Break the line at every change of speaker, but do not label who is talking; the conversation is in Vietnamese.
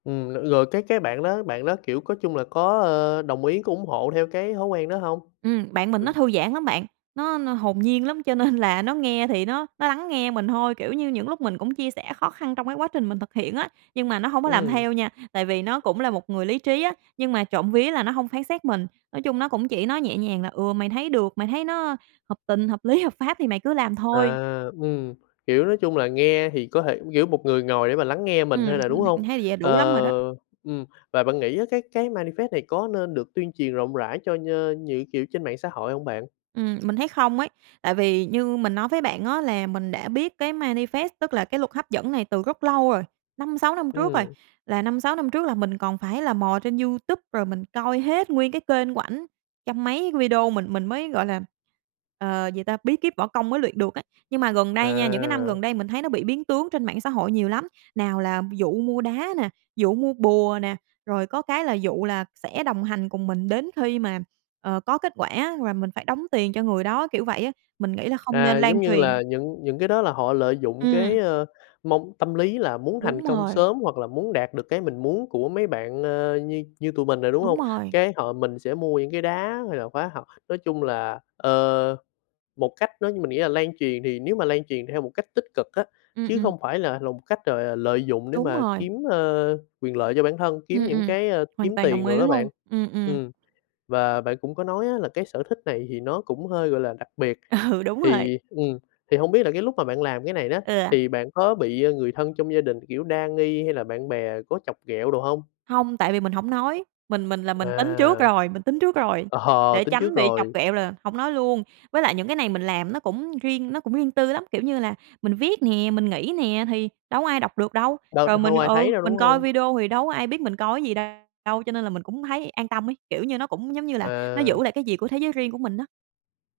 Ừm, l lựa cái cái bạn đó bạn đó, kiểu, có chung là có, ờ, đồng ý, có ủng hộ theo cái thói quen đó hông?
Ừm, bạn mình nó
Ừm.
thư giãn lắm bạn, nó n hồn nhiên lắm, cho nên là nó nghe thì nó nó lắng nghe mình thôi, kiểu như, những lúc mình cũng chia sẻ khó khăn trong cái quá trình mình thực hiện á, nhưng mà nó hông có làm
Ừm.
theo nha, tại vì nó cũng là một người lý trí á, nhưng mà trộm vía là nó hông phán xét mình. Nói chung nó cũng chỉ nói nhẹ nhàng là: "Ừ, mày thấy được, mày thấy nó hợp tình, hợp lý, hợp pháp thì mày cứ làm
À,
thôi."
ừm, kiểu, nói chung là nghe thì có thể kiểu một người ngồi để mà lắng nghe mình thôi
Ừm,
mà,
m
đúng
mình thấy
hông?
như vậy là
Ờ,
đủ lắm rồi đó.
ừm, và bạn nghĩ á, cái cái manifest này có nên được tuyên truyền rộng rãi cho nh những kiểu trên mạng xã hội hông bạn?
Ừm, mình thấy không ấy tại vì như mình nói với bạn á, là mình đã biết cái manifest, tức là cái luật hấp dẫn này, từ rất lâu rồi, 5-6 năm trước rồi.
Ừm.
Là 5-6 năm trước là mình còn phải là mò trên YouTube, rồi mình coi hết nguyên cái kênh của ảnh trăm mấy video, mình mình mới, gọi là, ờ, gì ta bí kíp võ công mới luyện được á. Nhưng mà gần đây nha, những cái năm gần
À.
đây mình thấy nó bị biến tướng trên mạng xã hội nhiều lắm. Nào là dụ mua đá nè, dụ mua bùa nè, rồi có cái là dụ là sẽ đồng hành cùng mình đến khi mà, ờ, có kết quả, và mình phải đóng tiền cho người đó, kiểu vậy á. Mình nghĩ là không nên
À,
lan
giống như
truyền.
là những những cái đó là họ lợi dụng
Ừm.
cái, ờ, mong tâm lý là muốn thành
Đúng
công
rồi.
sớm, hoặc là muốn đạt được cái mình muốn của mấy bạn, ờ, như như tụi mình nè, đúng
Đúng
hông?
rồi.
Cái họ mình sẽ mua những cái đá hay là khóa học, nói chung là, ờ, một cách nó mình nghĩ là lan truyền thì nếu mà lan truyền theo một cách tích cực á,
Ừm,
chứ
ừm.
không phải là lòng cách gọi là lợi dụng để
Đúng
mà
rồi.
kiếm, ờ, quyền lợi cho bản thân, kiếm
Ừm,
những
ừm,
cái, ờ,
hoàn
kiếm
toàn đồng
tiền
ý
đồ đó
luôn.
bạn.
Ừm, ừm.
Ừm, và bạn cũng có nói á, là cái sở thích này thì nó cũng hơi, gọi là, đặc biệt,
Ừ, đúng rồi.
thì, ừm, thì hông biết là cái lúc mà bạn làm cái này đó,
Ừ.
thì bạn có bị, ờ, người thân trong gia đình, kiểu, đa nghi hay là bạn bè có chọc ghẹo đồ hông?
Hông, tại vì mình hổng nói. Mình mình là mình tính trước
À.
rồi mình tính trước rồi,
Ờ,
để
tính trước
tránh bị chọc
rồi.
ghẹo là hổng nói luôn với lại những cái này mình làm nó cũng riêng nó cũng riêng tư lắm. Kiểu như là mình viết nè, mình nghĩ nè, thì đâu có ai đọc được đâu
Đâu
rồi mình,
hông ai
ừ,
thấy đâu, đúng
mình coi
hông?
video thì đâu có ai biết mình coi cái gì đ đâu, cho nên là mình cũng thấy an tâm ấy, kiểu như nó cũng, giống như là, nó
À.
giữ lại cái gì của thế giới riêng của mình á.